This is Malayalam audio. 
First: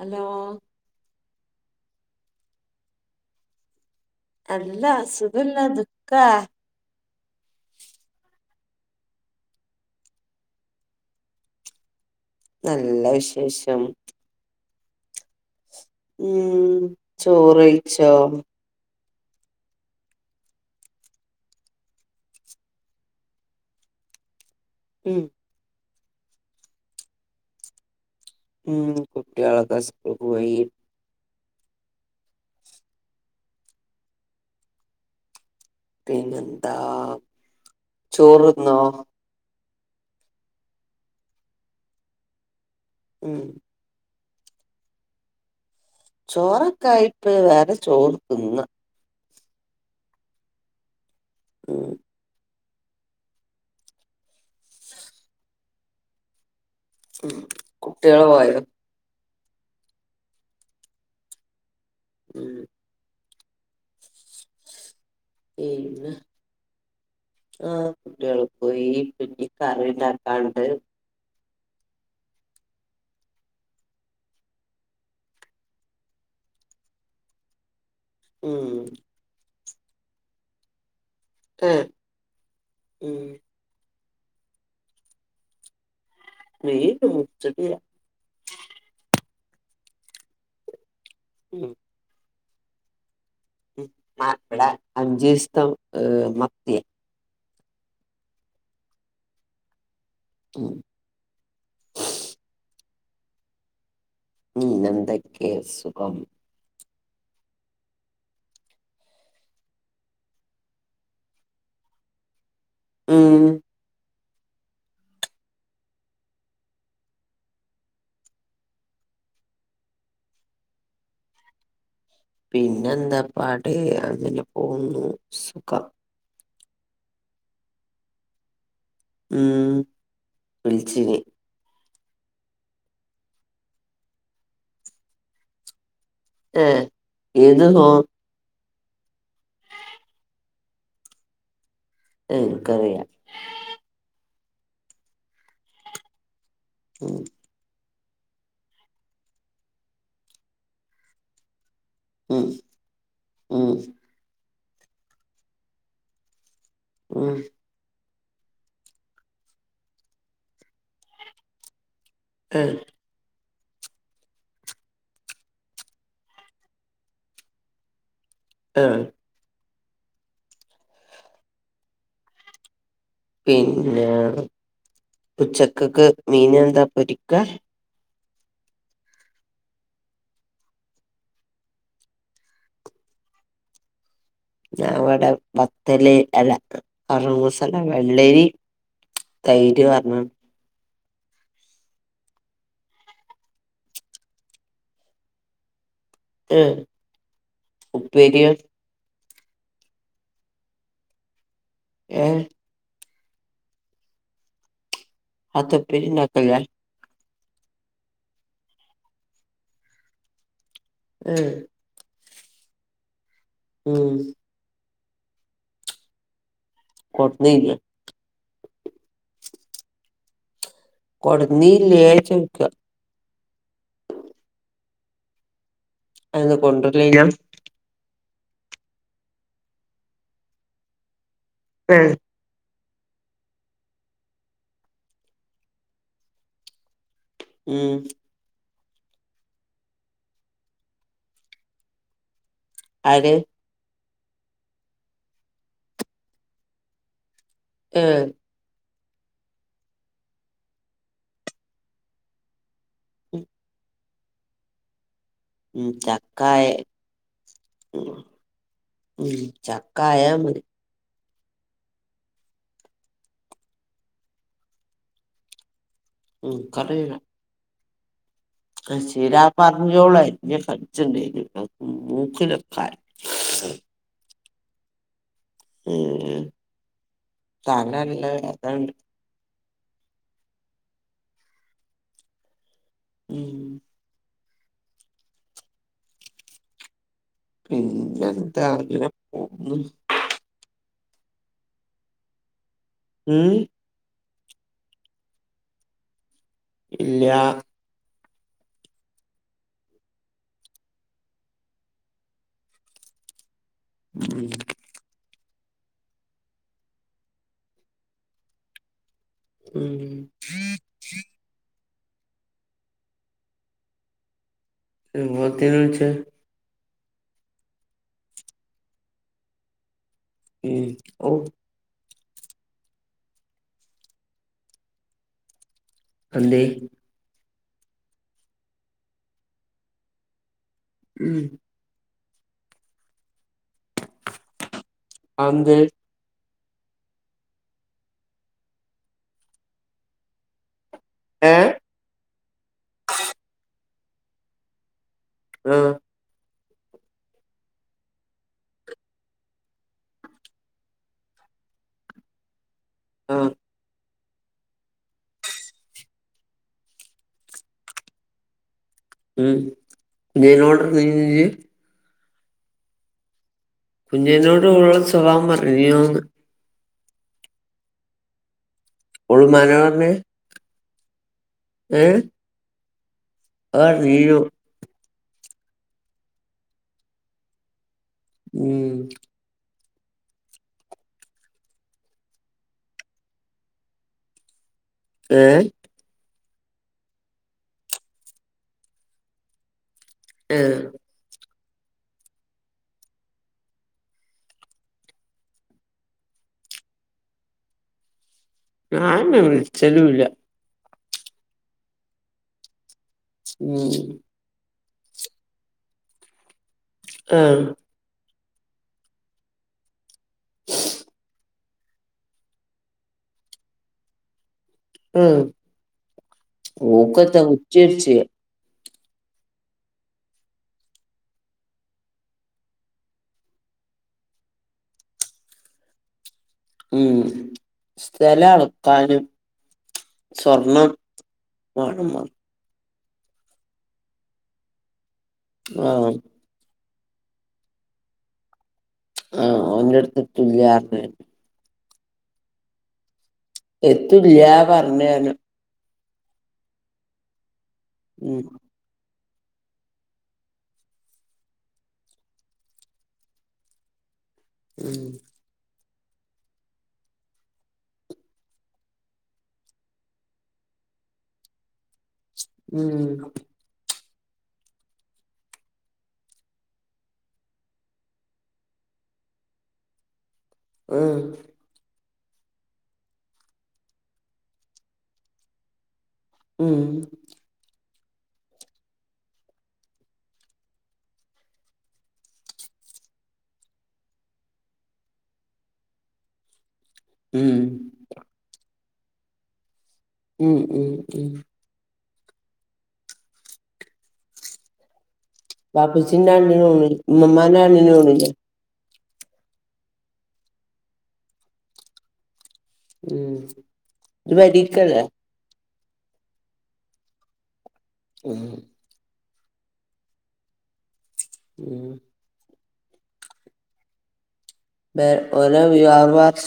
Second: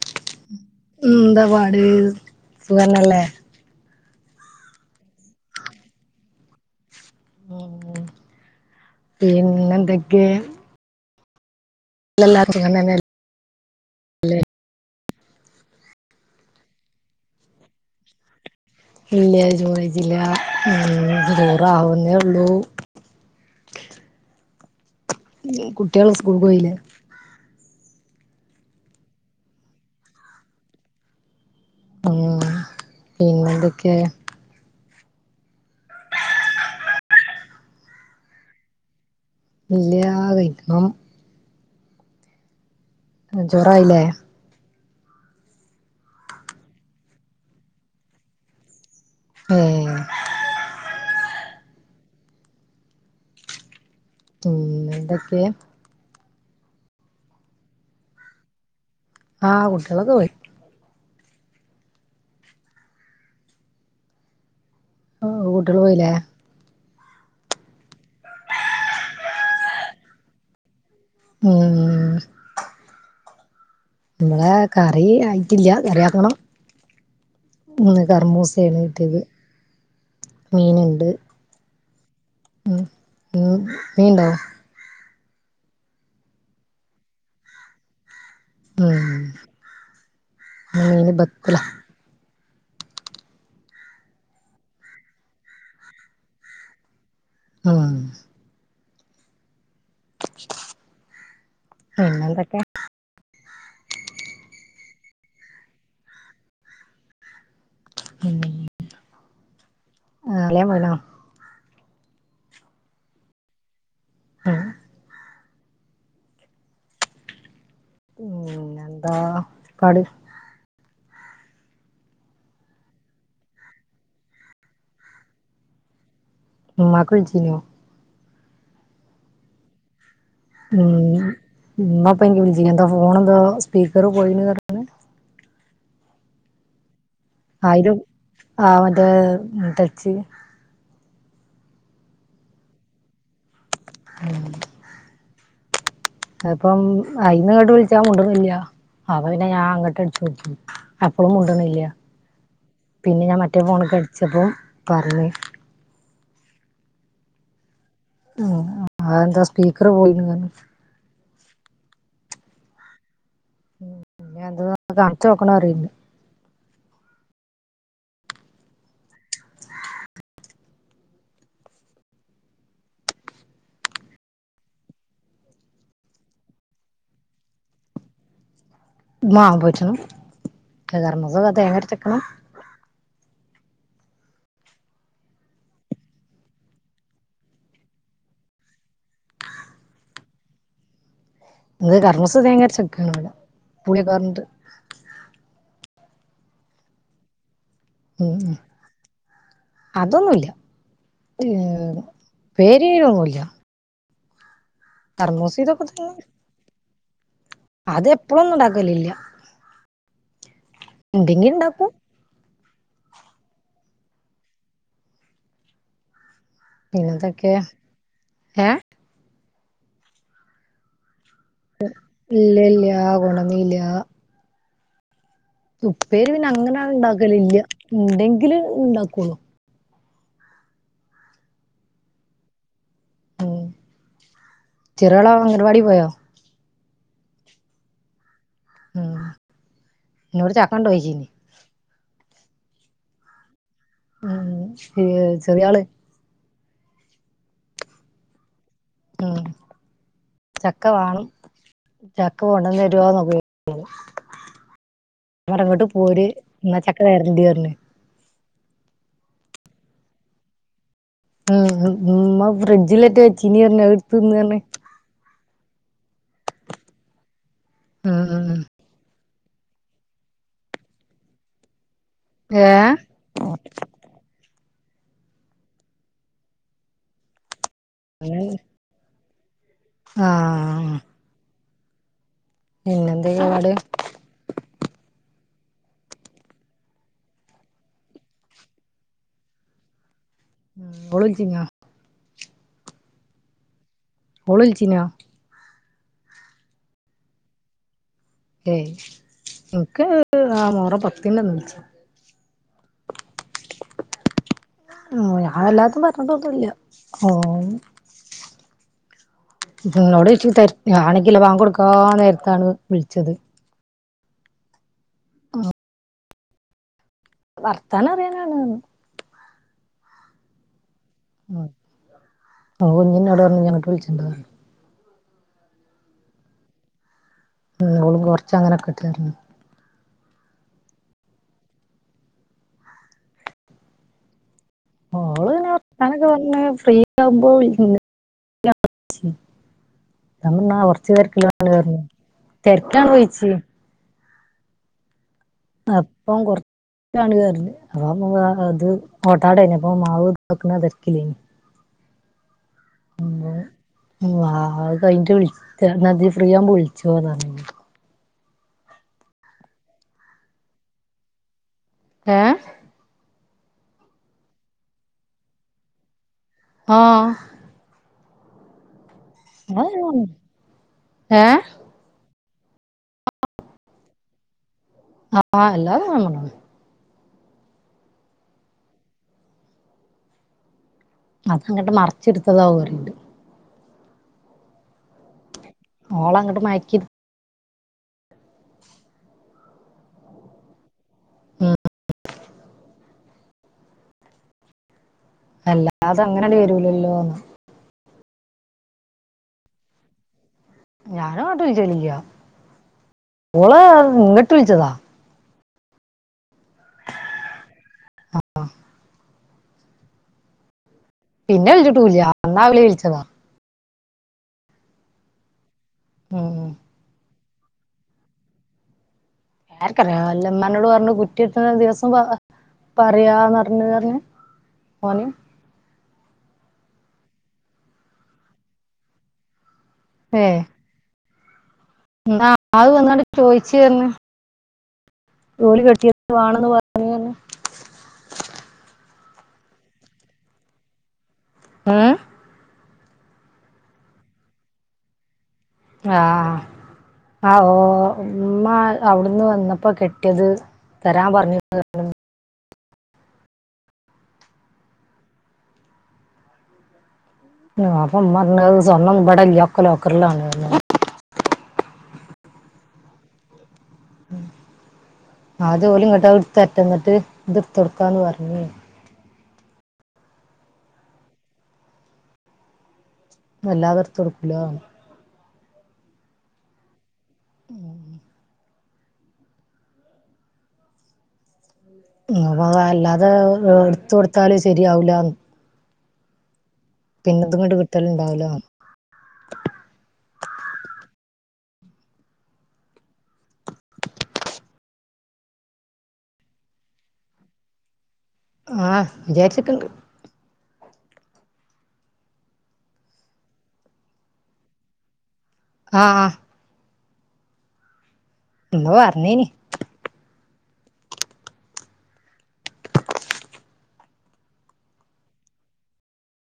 ഹലോ ഉം ന്താ പാട് സുഖഞ്ഞല്ലേ അല്ല അ സുഖല്ല ദുഃഖ ഉ പിന്നെ എന്തൊക്കെ? എല്ലാർക്കും സുഖം നല്ല തന്നെയല്ലേ വിശേഷം ഉം ചോറ്ഴിച്ചോ? ഇല്ല ജോതിച്ചില്ല ദൂറ അവുന്നെള്ളു ശ ഉം കുട്ടിയള് സ്കൂക്ക് പോയില്ലേ ഉം കുട്ടികളക്കാ സ്കൂക്ക് പോയി ആ പിന്നെ എന്തൊക്കെ? പിന്നെന്താ ചോറ്ന്നോ? ഇല്ല കഴിക്കണം ഉം ചോറായില്ലേ? ചോറൊക്കായിപ്പ വേറെ ചോറ് തിന്ന ആ ആ ഉം എന്തൊക്കെ? കുട്ടിയള് പോയോ? ആ കുട്ടിളൊക്കെ പോയി. ഉം കൂട്ടികള് പോയില്ലേ? പിന്നെ ആ കുട്ടികള് പോയി പിന്നെ കറിണ്ടാക്കാണ്ട് ഉം മളെ കറി ആയിട്ടില്ല കറി ആക്കണം മൂന്ന് ഉം കറമൂസേണ് കിട്ടിയത് മീന്ണ്ട്. ഉം ഉം മീൻണ്ടോ [unintelligible] അ മീന് ബക്കല അ വടെ അഞ്ചുസ്തം മത്തിയെ ആ ഉം പിന്നെന്തൊക്കെ ന്നെന്തെയ്ക്കേ സുഖം ആ അലിയൻ പോയ്ണോ? ഉം അ പിന്നെന്താ കളി പിന്നെെന്താ പാട് അങ്ങനെ പോകന്നു സുഖം. ഇമ്മാക്ക് വിളിച്ചിന്നോ ഉം വിളിച്ചിനി മമ്മപ്പിൻക്ക് ന്തോ ഫോണെ ന്തോ സ്പീക്കര് പോയിണ് ർഞ്ഞു ഏ ഏത് നോ ആയിലും ആ മറ്റേ തച്ച് ഏർക്കറിയാം ഉം അപ്പം ഉം അയിന്ന ട് വിൾ മുണ്ട്ണില്ല അപ്പൊ പിന്നെ ഞാൻ അങ്ങട്ട് അടിച്ചു നോക്കി അപ്പളും മുണ്ട്ണില്ല ഉം പിന്നെ ഞാൻ മറ്റേ ഉം ഫോൺ കടിച്ചപ്പോ പറഞ്ഞു ആ ഉ ആ എന്താ സ്പീക്കർ പോയിണ് പറ ഞ്ഞ് ഏ ഉം പിന്നെ എന്ത കാണിച്ചു നോക്കണം റിണ്ട് ങ് പിന്നെ ഉച്ചക്കക്ക് മീനെന്താ പൊരിക്കാ ആ പോരിച്ചണം [unintelligible] തേങ്ങ അരച്ചെക്കണം ഇവിടെ വത്തല് അല്ല അറൂസല വെള്ളരി തൈര് പാർന്ന് നിങ്ങക്ക് കർമൂസ തേങ്ങ അരച് വെക്കാണ് ഇവിടെ പുളിയൊക്ക പാർന്നിട്ട് ഏ ഉപ്പേരിയോ? അതൊന്നുംല്ല ഏഹ് ഉപ്പേരി ഒന്നുംല്ല അതെന്താ ഉപ്പേരി തന്നെ ഇണ്ടാകെല്ലാ അത് എപ്പോളും ഒന്നും ഉണ്ടാക്കലില്ല ഏഹ് എന്തെങ്കിലുണ്ടാക്കും ഉം പിന്നന്തോക്കെ കൊട്ന്നീല്ല ഏ കൊടുന്നീല്ലേ ഇല്ല ചോദിക്ക ഇല്ല കൊണ്ടോന്നീല്ല ഉപ്പേരി പിന്നെ അന്ന് അങ്ങനെങ്ങട്ട് കൊണ്ടുവരില്ല ഉണ്ടാക്കലില്ല ഉണ്ടെങ്കിൽ ഉണ്ടാക്കുള്ളൂ ആ ഉ ചെറിയോൾ അംഗൻവാടി പോയോ മ് ഉ ഇന്നോട് ചാക്കണ്ടോ ചോയിച്ചീനി ആര് ആ ചെറിയ ആള് ഹേ ഉം ചക്ക വാണം ചക്ക കൊണ്ട്ന്ന് തരോന്ന് ഒക്കെ [unintelligible] ഉം ചക്കായ ഇന്നാ ചക്ക തരണ്ട് പറഞ്ഞ് ഉം ഉം ചക്കായ മതി ഉ ഉമ്മ ഫ്രിഡ്ജിലറ്റ വച്ചീനി പറഞ്ഞ് അത് ഇടുത്ത് തിന്ന് പറഞ്ഞ് ഉം ഇൻക് അറീല ആ ചീര പറങ്കി മുളക് അരിഞ്ഞ് കടിച്ച് ഉണ്ടായിനിട്ടെ മൂക്ക്ലൊക്കെ ഏഹ് ആയി ഉ തലല്ല വേദന ഇണ്ട് ആ ഉം പിന്നെന്തൊക്കെപാട് പിന്നെ എന്താ അങ്ങന പോന്നു ഓള് വിളിച്ചീനോ ഉം ഓള് വിളിചീനോ ഇല്ല ഏയ് ഇനിക്ക് ആ മോഹറം പത്തിന്റെ അന്ന് വിളിച്ച് ഉം ആ അല്ലാതും ഒന്നുംപറഞ്ഞിട്ട് ഒന്നുല്ല ഹം ഉം നിന്നോട് ചോയ്ച് തെരക്ക് അതാണെങ്കിലോ ബാങ്ക് കൊടുക്കാ നേരത്താണ് വിളിച്ചത് എത്തിനെ വിളിച്ചേ വർത്താനം അറിയാനാണ്ന്ന് ഉം ഔ ഓ ഇന്നവിട പറഞ്ഞു ഞങ്ങട്ട് വിളിച്ചിണ്ട പറഞ്ഞു എന്തേ? ഓൾ കുറച്ചങ്ങനെ കേട്ടിരുന്നു ഉം ഓള് പിന്നെ അന്തേ വർത്താനം ഒക്കെ പറഞ്ഞു ഫ്രീ ആവുമ്പോ നമ്മ [unintelligible] [inaudible] അ ഏഹ് തിരക്കാണ് വിളിച്ചാൽ [unintelligible] ആഹ് അപ്പം കൊറച്ച് താണ് പറഞ്ഞു അപ്പൊ അത് ഓട്ടാടന അപ്പൊ മാവ് നോക്കുന്ന തിരക്കിലാണ് ആ. ഉ കഴിഞ്ഞട്ട് വിളിച്ച മതി ന്നാ ഫ്രീ ആവുമ്പോ വിളിചോ നീ ഉം [unintelligible] [unintelligible] ഏ കുഞ്ഞിനോട് ഓൾടെ സ്വഭാവം പറഞ്ഞോന്ന് ആ ഒരുഴ [unintelligible] [unintelligible] ഏ? ഏ? ആ നീരു [unintelligible] ആ അല്ലാതെ നങ്ങ [inaudible] [unintelligible] ഉം അതങ്ങോട്ട് മറച്ചെടുത്തതാ ഒരു രണ്ടു ഏ? അവളെ അങ്ങോട്ട് മയക്കി ആ ഉം അല്ലാതെ അങ്ങനെങ്ങട് വരൂലല്ലോ ഞാൻ എന്നെ വിളിച്ചലുല്ലാ ഞാനും അങ്ങോട്ട് വിളിക്കൽ ഇല്ല ഓള് ഉം ഇങ്ങോട്ട് വിളിച്ചതാ ആ ആ പിന്നെ വിളിച്ചിട്ടൂല്ല അന്ന് അവളെ വിളിച്ചതാ ഉം ക്കത്ത ഉച്ചിർച്ച് [unintelligible] ആർക്കറിയാം എന്റെ ഉമ്മാനോട് പറഞ്ഞു കുറ്റി എടുത്ത ദിവസം പറയാന്ന് പറഞ്ഞു എന്നു പറഞ്ഞു ഓൻ ഉം സ്ഥലം അളക്കാനും ഏ സ്വർണം വേണമെന്ന് എന്നാ അത് വന്നങ്ങണ്ട് ചോയിച്ചു എന്ന് ജോലി ആ കിട്ടിയ വേണെന്ന് പറ പറഞ്ഞു ആ ഒന്റെ അടുത്ത് എത്തുല്ലാന്നു പറഞ്ഞു [unintelligible] ഏ എത്തൂല്ല പറഞ്ഞയാണ് [unintelligible] ആ ആ ഓ ഉം മ്മാ അവിടുന്ന് വന്നപ്പോ കെട്ടിയത് തരാൻ പറഞ്ഞു ഉം അപ്പം ഉമ്മ പറഞ്ഞു സ്വർണ്ണം ഇവിടെയില്ല എല്ലാം ലോക്കറിൽ ആണെന്ന് ഉം അത് ഓല് ഇങ്ങോട്ട് എടുത്ത് തരട്ടെ ന്ന് ന്നിട്ട് ഇത് ടുത്ത് കൊടുക്കാന്ന് പറഞ്ഞ ഏ അല്ലാതെ എടുത്തു കൊടുക്കില്ല ഉം ഉം അതഅതല്ലാതെ എടുതൊടുത്താല് ശരിയാവൂല്ലന്ന് പിന്നെ ത് ഉം ഇങ്ങട്ട് കിട്ടലുണ്ടാവില്ല ഉം ഉം ഉം ബപ്പച്ചിന്റെ ആണ്ടിന് പോണില്ലേ ഇമ്മാന്റെ ആണ്ടിനു പോണില്ലേ ആ വിചാരിച്ചക്കണ്ട് ഉം ഇജ് പെരിക്കല്ലേ ആ ആ ഉം ന്ന് പറഞ്ഞേന് ഉം വേ ഓരോ വിവ വ